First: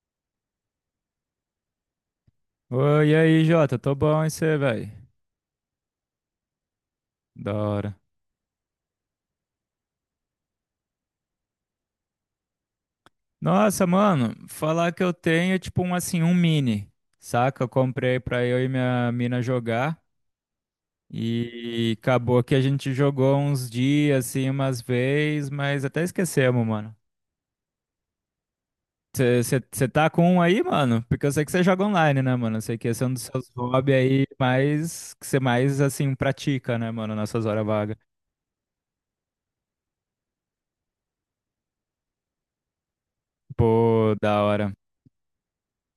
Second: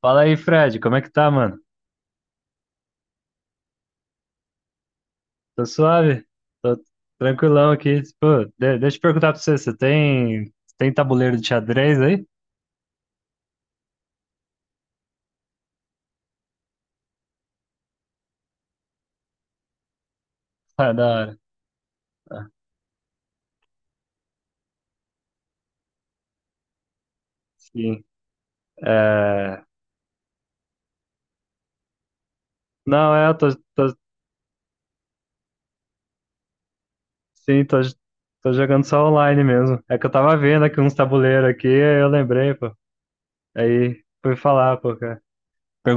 Fala aí, Fred, como é que tá, mano? Oi, e aí, Jota, tô bom e você, velho? Tô suave, tô Da tranquilão hora. aqui. Pô, deixa eu perguntar pra você, você tem tabuleiro de xadrez aí? Nossa, mano, falar que eu tenho é tipo um assim, um mini, saca? Eu comprei pra eu e minha mina jogar Ah, da hora. e acabou Ah, que a gente jogou uns dias assim, umas vezes, mas até esquecemos, mano. sim. É... Você tá com um aí, mano? Porque eu sei que você joga online, né, mano? Eu sei que esse é um Não, dos é, eu tô, seus hobbies tô, aí mais que você mais assim pratica, né, mano, nas suas sim, horas tô, vagas. tô jogando só online mesmo. É que eu tava vendo aqui uns tabuleiros aqui, aí eu lembrei, pô. Aí Pô, fui da hora. falar, pô, cara.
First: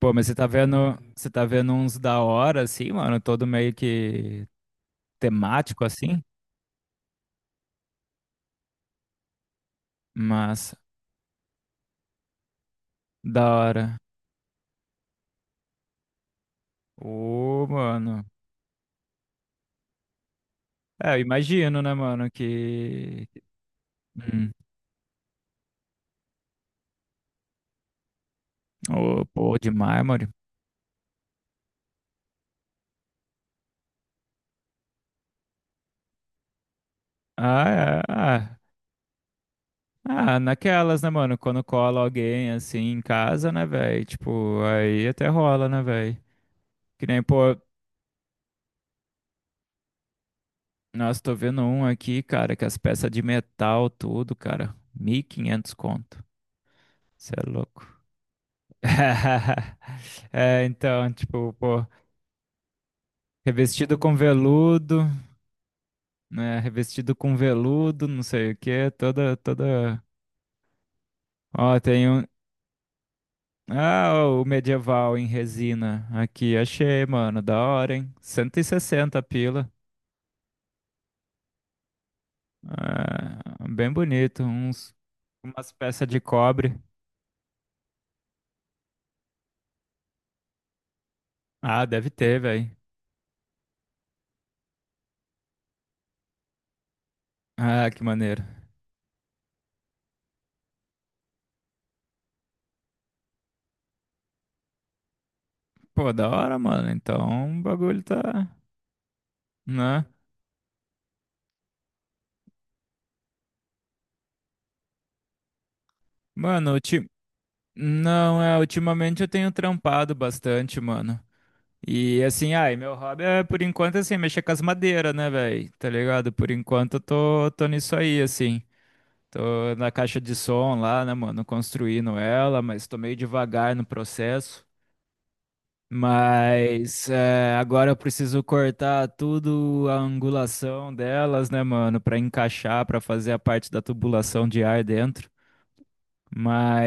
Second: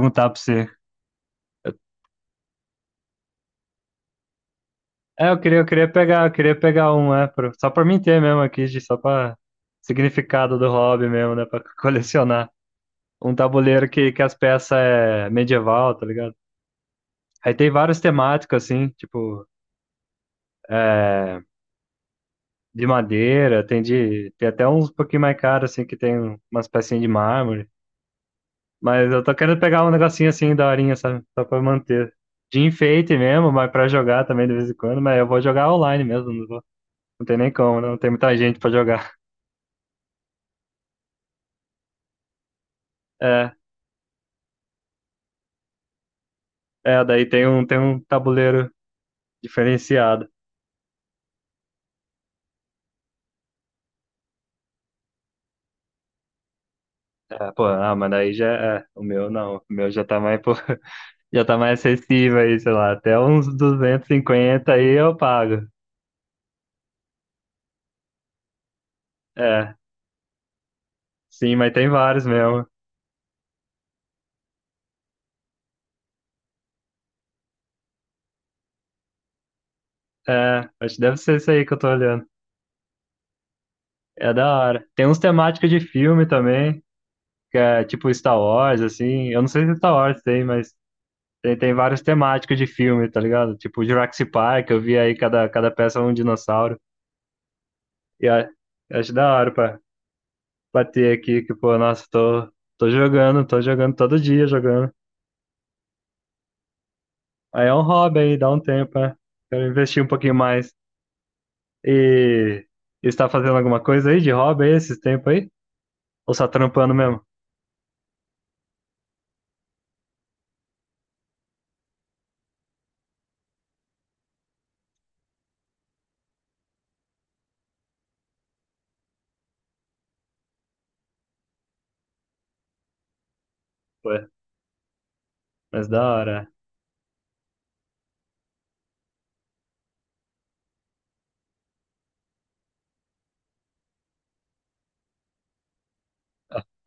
Pô, mas você pra tá você. vendo, você tá vendo uns da hora, assim, mano, todo meio que É, eu queria, eu temático, queria assim, pegar, eu queria pegar um, só pra mim ter mesmo aqui, só pra significado do mas hobby mesmo, né, pra colecionar. Um da tabuleiro hora. que as peças é medieval, tá ligado? Aí Ô, tem vários mano. temáticos, assim, tipo, É, eu é, imagino, né, mano, de que... madeira, tem de. Tem Hum. até uns um pouquinho mais caros, assim, que tem umas pecinhas de mármore. Mas eu Ô, tô pô, querendo de pegar um negocinho mármore. assim, daorinha, sabe? Só pra manter. De enfeite mesmo, mas pra jogar também de vez em quando, mas eu vou jogar online mesmo, não tem nem como, né? Não Ah, tem é, muita gente ah, pra jogar. ah, naquelas, né, mano, quando cola alguém, assim, em É, casa, né, velho, tipo, aí até rola, né, velho. é, Que nem, daí tem pô, um, tem um tabuleiro diferenciado. nossa, tô vendo um aqui, cara, que as peças de metal, tudo, cara, 1.500 conto. Você é É, pô, louco. ah, mas daí já é, o meu não, o meu já tá mais pro, É, então, já tipo, tá mais pô, acessível aí, sei lá, até uns revestido duzentos e com cinquenta aí veludo, eu pago. né? Revestido com veludo, não sei o quê, toda, É, toda. sim, mas Ó, tem tem um. vários mesmo. Ah, ó, o medieval em resina aqui, achei, mano, da hora, hein? 160 pila. É, acho que deve ser isso aí que eu tô olhando. É, bem É bonito, da hora. uns, Tem uns temáticos umas de peças de filme cobre. também, que é tipo Star Wars, assim. Eu não sei se é Star Wars tem, mas tem Ah, vários deve ter, temáticos de velho. filme, tá ligado? Tipo Jurassic Park, eu vi aí cada peça é um dinossauro. Ah, que E maneiro. a- eu acho da hora pra bater aqui, que, pô, nossa, tô jogando, tô jogando todo dia jogando. Pô, da hora, mano. Então, o Aí é um bagulho hobby aí, tá, dá um tempo, né? Quero investir um né? pouquinho mais. E e está fazendo alguma coisa aí de hobby aí esses tempos aí? Ou só Mano, trampando ulti- mesmo? Não, é, ultimamente eu tenho trampado bastante, mano. E assim, ai, meu hobby é por enquanto assim, mexer com as madeiras, né, velho? Tá ligado? Por enquanto eu tô nisso aí, assim. Tô na caixa de som lá, né, mano? Construindo ela, mas tô meio devagar no Pô, processo. mas da hora. Mas é, agora eu preciso cortar tudo a angulação delas, né, mano? Pra encaixar, pra fazer a parte da tubulação de ar dentro.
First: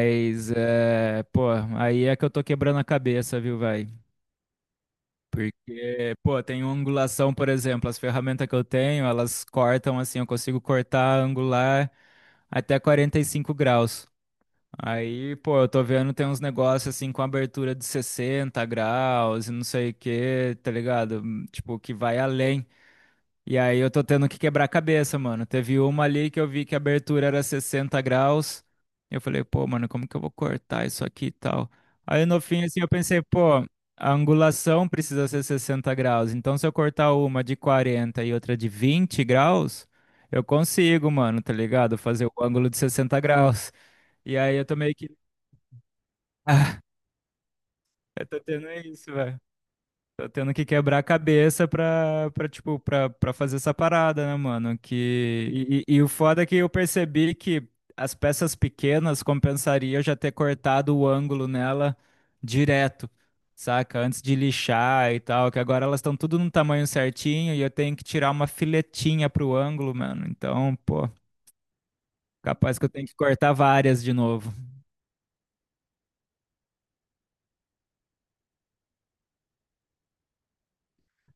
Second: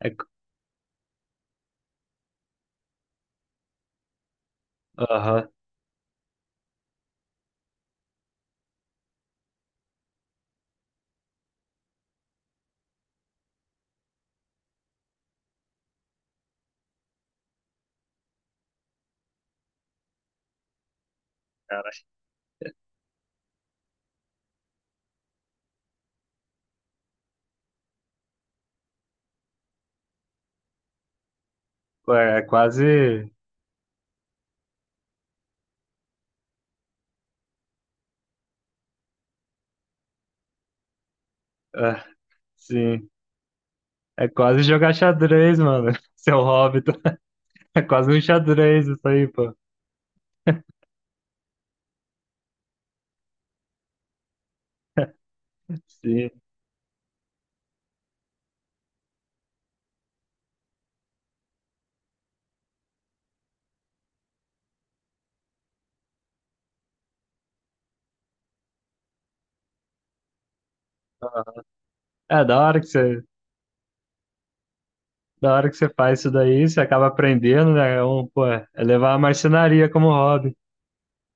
É, é, pô, aí é que eu tô quebrando a cabeça, viu, vai? aham. Porque, pô, tem angulação, por exemplo, as ferramentas que eu tenho, elas cortam assim, eu consigo cortar angular até 45 graus. Aí, pô, eu tô vendo tem uns negócios assim com abertura de 60 graus e não sei o que, tá ligado? Tipo, Cara, que vai além. E aí eu tô tendo que quebrar a cabeça, mano. Teve uma ali que eu vi que a abertura era 60 graus. Eu falei, pô, mano, como que eu vou cortar isso aqui e tal? pô, Aí no é fim, assim, eu pensei, quase. pô, a angulação precisa ser 60 graus. Então se eu cortar uma de 40 e outra de 20 graus, eu consigo, mano, tá ligado? Ah, Fazer o ângulo de sim. 60 graus. É E aí quase eu tô meio jogar que. xadrez, mano. Seu hobby, tá? É quase um Eu tô tendo xadrez isso isso, aí, velho. pô. Tô tendo que quebrar a cabeça pra fazer essa parada, né, mano? E o Sim. foda é que eu percebi que as peças pequenas compensaria eu já ter cortado o ângulo nela direto, saca? Antes de lixar e tal, que agora elas estão tudo no tamanho certinho e eu tenho que tirar uma filetinha pro ângulo, mano. Então, pô, É, da capaz hora que que eu tenho que você, cortar várias de novo. da hora que você faz isso daí, você acaba aprendendo, né? É um, pô, é levar a marcenaria como hobby.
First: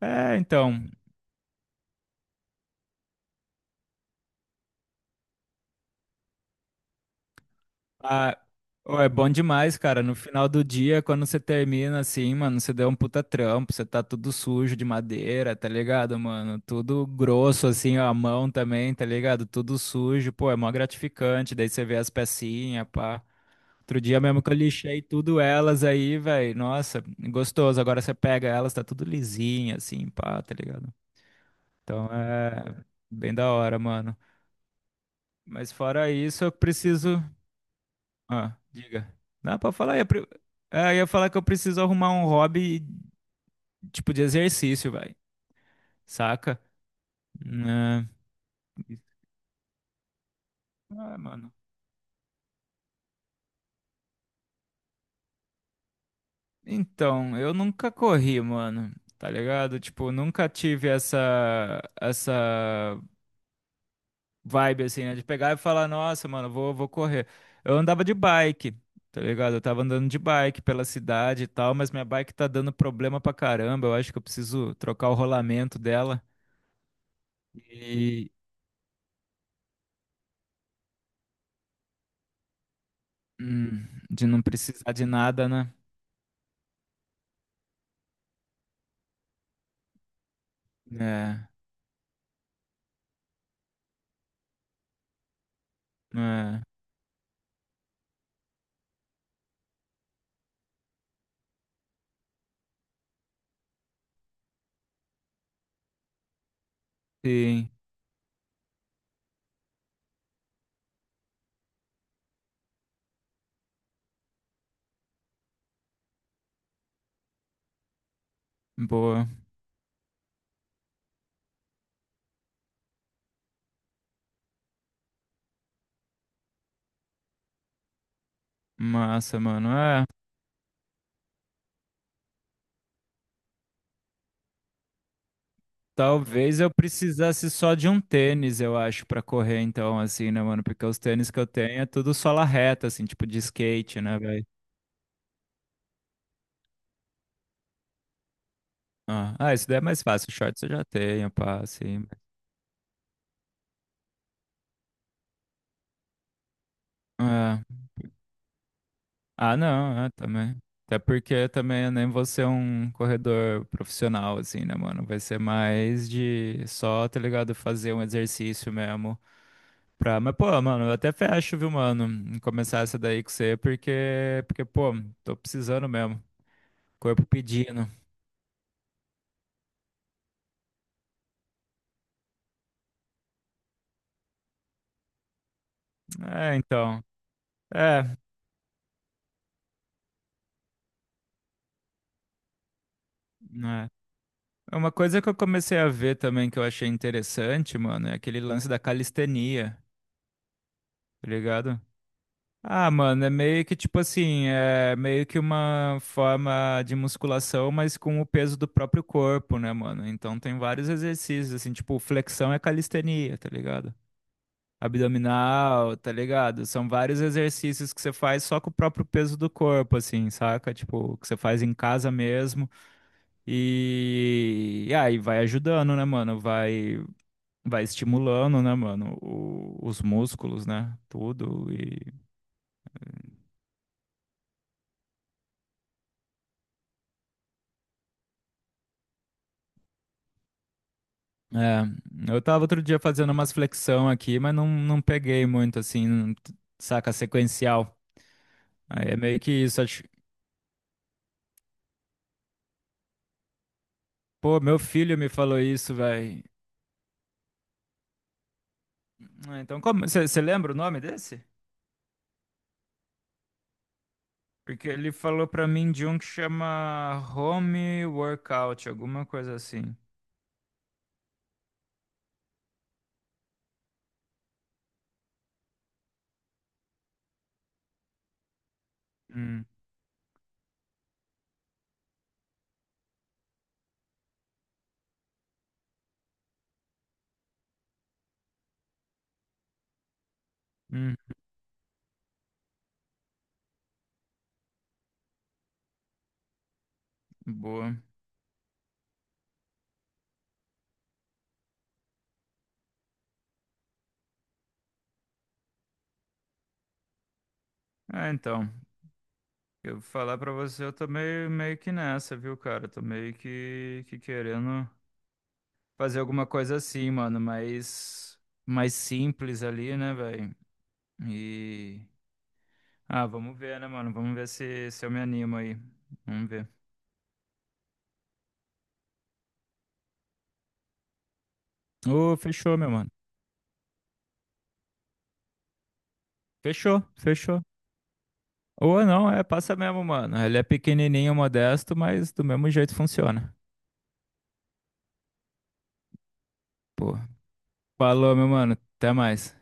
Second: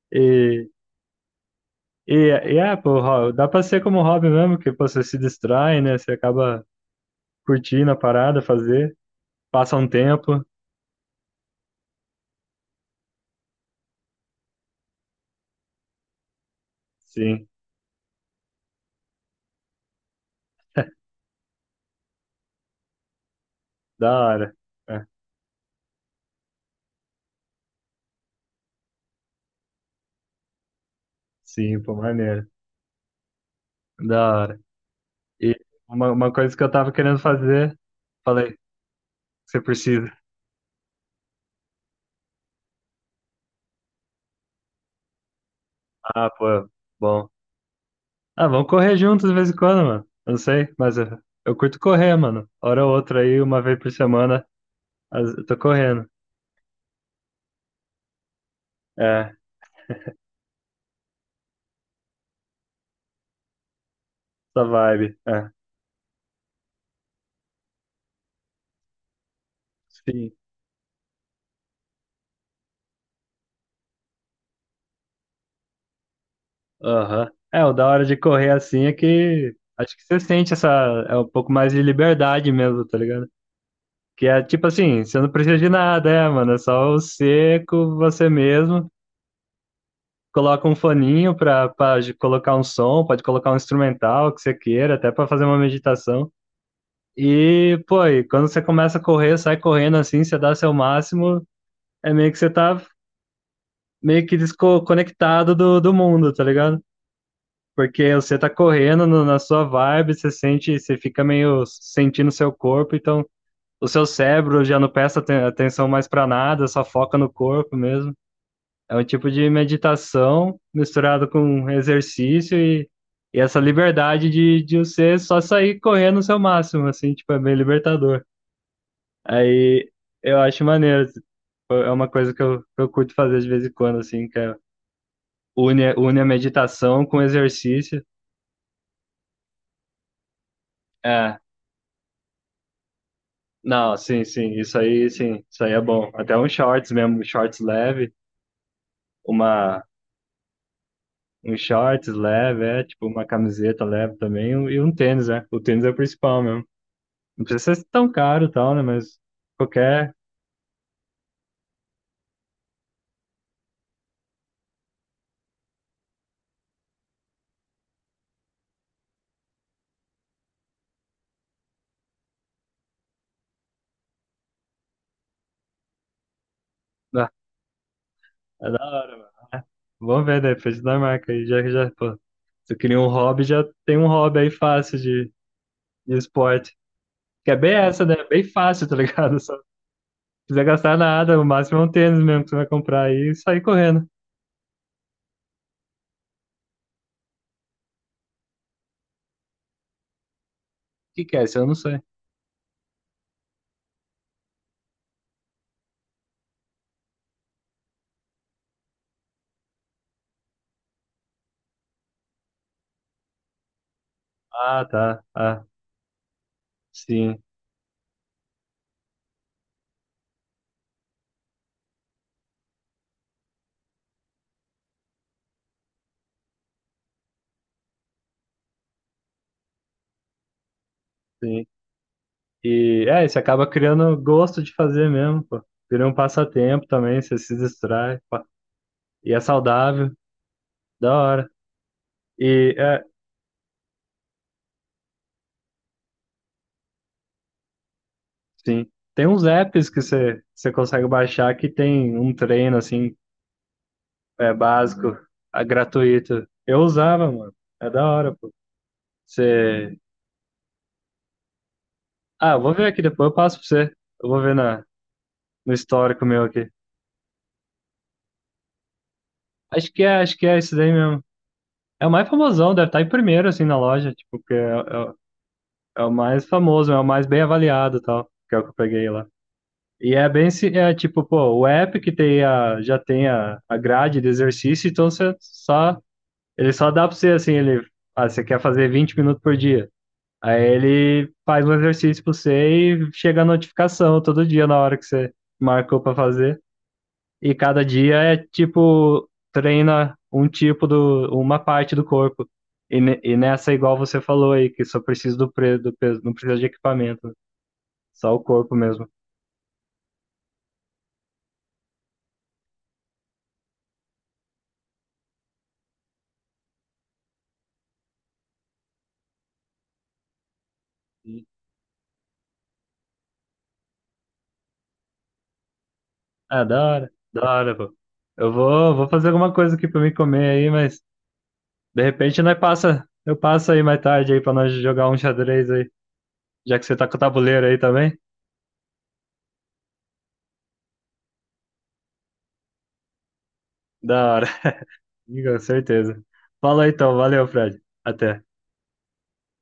É, então. E, e é, pô, dá pra ser como hobby mesmo, que pô, você se distrai, né? Você acaba curtindo a Ah, parada, fazer, ô, é bom passa demais, um cara. No tempo. final do dia, quando você termina assim, mano, você deu um puta trampo, você tá tudo sujo de madeira, tá ligado, mano? Tudo Sim, grosso, assim, ó, a mão também, tá ligado? Tudo sujo, pô, é mó gratificante. Daí você vê as pecinhas, pá. Outro da dia mesmo que hora. eu lixei É, tudo elas aí, velho. Nossa, gostoso. Agora você pega elas, tá tudo lisinha, assim, pá, tá ligado? sim, pô, Então maneiro. é bem da hora, mano. Da hora. E Mas uma, fora uma isso, eu coisa que eu tava querendo preciso. fazer, falei, Ah, diga. Não, você pode falar. Precisa. Ah, eu ia falar que eu preciso arrumar um hobby, tipo, de exercício, vai. Ah, Saca? pô, bom. Né? Ah, vamos correr juntos de vez em quando, mano. Eu não sei, mas eu, Ah, mano. eu curto correr, mano. Hora ou outra aí, uma vez por semana, eu tô correndo. Então, eu nunca corri, mano. É, Tá ligado? Tipo, nunca tive essa essa vibe assim, né? vibe. De É. pegar e falar, nossa, mano, vou correr. Eu andava de bike, tá ligado? Eu tava andando de Sim. bike pela cidade e tal, mas minha bike tá dando problema pra caramba. Eu acho que eu preciso trocar o rolamento dela. Aham. É, o da hora de E correr assim é que acho que você sente essa, é um pouco mais de liberdade mesmo, tá ligado? hum, Que de não é tipo precisar assim, de você não nada, precisa de né? nada, é, mano, é só o seco, você mesmo, coloca um foninho É, pra, colocar um som, pode colocar um instrumental que você queira, até pra fazer uma meditação. é, E, pô, e quando você começa a correr, sai correndo assim, você dá seu máximo, é meio que você tá meio que desconectado do mundo, tá ligado? sim, Porque você tá correndo na sua vibe, você sente, você fica meio sentindo seu corpo, então o seu cérebro já não presta atenção mais pra nada, só foca no corpo mesmo. É um boa, tipo de meditação misturado com exercício e, essa liberdade de você só sair correndo o seu máximo, assim, tipo, é bem libertador. massa, mano. Aí É, eu acho maneiro, tipo, é uma coisa que eu curto fazer de vez em quando, assim, que é, une a talvez eu meditação com precisasse só de exercício. um tênis, eu acho, pra correr, então, assim, né, mano? Porque os tênis É, que eu tenho é tudo sola reta, assim, tipo de não, skate, né, sim, velho? Sim, isso aí é bom. Até um shorts mesmo, shorts leve, Ah, ah, isso daí é uma, mais fácil, shorts eu já tenho, um pá, assim. shorts leve, é, tipo, uma camiseta leve também, e um tênis, né? O tênis é o principal mesmo. Não É. precisa ser tão caro e tal, né? Mas Ah, não, é, qualquer. também. Até porque também eu nem vou ser um corredor profissional, assim, né, mano? Vai ser mais de só, tá ligado? Fazer um exercício mesmo. Pra, mas, pô, mano, eu até fecho, viu, mano, em começar essa daí com você, porque, pô, tô precisando mesmo. Corpo Ah, pedindo. é da hora, mano. Vamos ver, né? Frente da marca aí, já já, pô. Se eu queria um hobby, já tem um hobby aí fácil de É, esporte. então. Que é bem essa, né? É, Bem fácil, tá ligado? Só não precisa gastar nada, o máximo é um tênis mesmo que você vai comprar aí e sair né. correndo. O Uma coisa que eu comecei a ver também que eu achei interessante, mano, é aquele lance da calistenia, que tá que é isso? Eu não ligado? sei. Ah, mano, é meio que tipo assim, é meio que uma forma de musculação, mas com o peso do próprio corpo, né, mano? Então tem vários exercícios, assim, tipo, flexão é calistenia, tá ligado? Ah, tá. Ah, Abdominal, tá ligado? São vários sim, exercícios que você faz só com o próprio peso do corpo, assim, saca? Tipo, que você faz em casa mesmo e aí vai ajudando, né, mano? Vai, vai, estimulando, né, mano? os músculos, né? sim. Tudo e E é, você acaba criando gosto de fazer mesmo, pô. Vira um passatempo também, você se distrai, pá. E é saudável, da hora. é, eu tava E outro dia é, fazendo umas flexão aqui, mas não, não peguei muito, assim, saca? Sequencial. sim. Aí é Tem meio uns que isso, apps que acho. você consegue baixar que tem um treino assim, é Pô, meu básico, filho me falou isso, velho. gratuito. Eu usava, mano. É da hora, pô. Ah, então, Você. como? Você lembra o nome desse? Ah, eu vou ver aqui depois, eu passo pra você. Eu vou ver na, Porque ele falou pra no mim de um histórico que meu aqui. chama Home Workout, alguma coisa Acho assim. que é, acho que é isso daí mesmo. É o mais famosão, deve estar em primeiro, assim, na loja, tipo, porque é o mais famoso, é o mais bem avaliado e tal, que é o que eu peguei lá. Hum, E é bem, é tipo, pô, o app que tem a, já tem a grade de exercício, então você só, ele só dá pra você, assim, ele, você quer fazer 20 minutos por dia. Aí hum, ele faz um exercício pra você e chega a notificação todo dia na hora que você marcou pra fazer e cada boa. dia é tipo, treina um tipo do, uma parte do corpo. E, e nessa, igual você falou aí, que só precisa do peso, não precisa de equipamento, É, só o então, corpo mesmo. eu vou falar pra você, eu tô meio que nessa, viu, cara? Tô meio que, querendo fazer alguma coisa assim, mano, mais simples ali, né, velho? E. Ah, vamos ver, né, mano? Vamos ver se eu me animo aí. Vamos Ah, ver. Da hora, pô. Eu vou fazer alguma coisa aqui pra mim comer aí, mas de Ô, repente nós fechou, meu passa, mano. eu passo aí mais tarde aí pra nós jogar um xadrez aí, já que você Fechou, tá com o fechou. tabuleiro aí também. Ou não, é, passa mesmo, mano. Ele é pequenininho, modesto, mas do mesmo jeito funciona. Da hora, com certeza. Fala aí, então, Pô, valeu, Fred. falou, Até. meu mano. Até mais.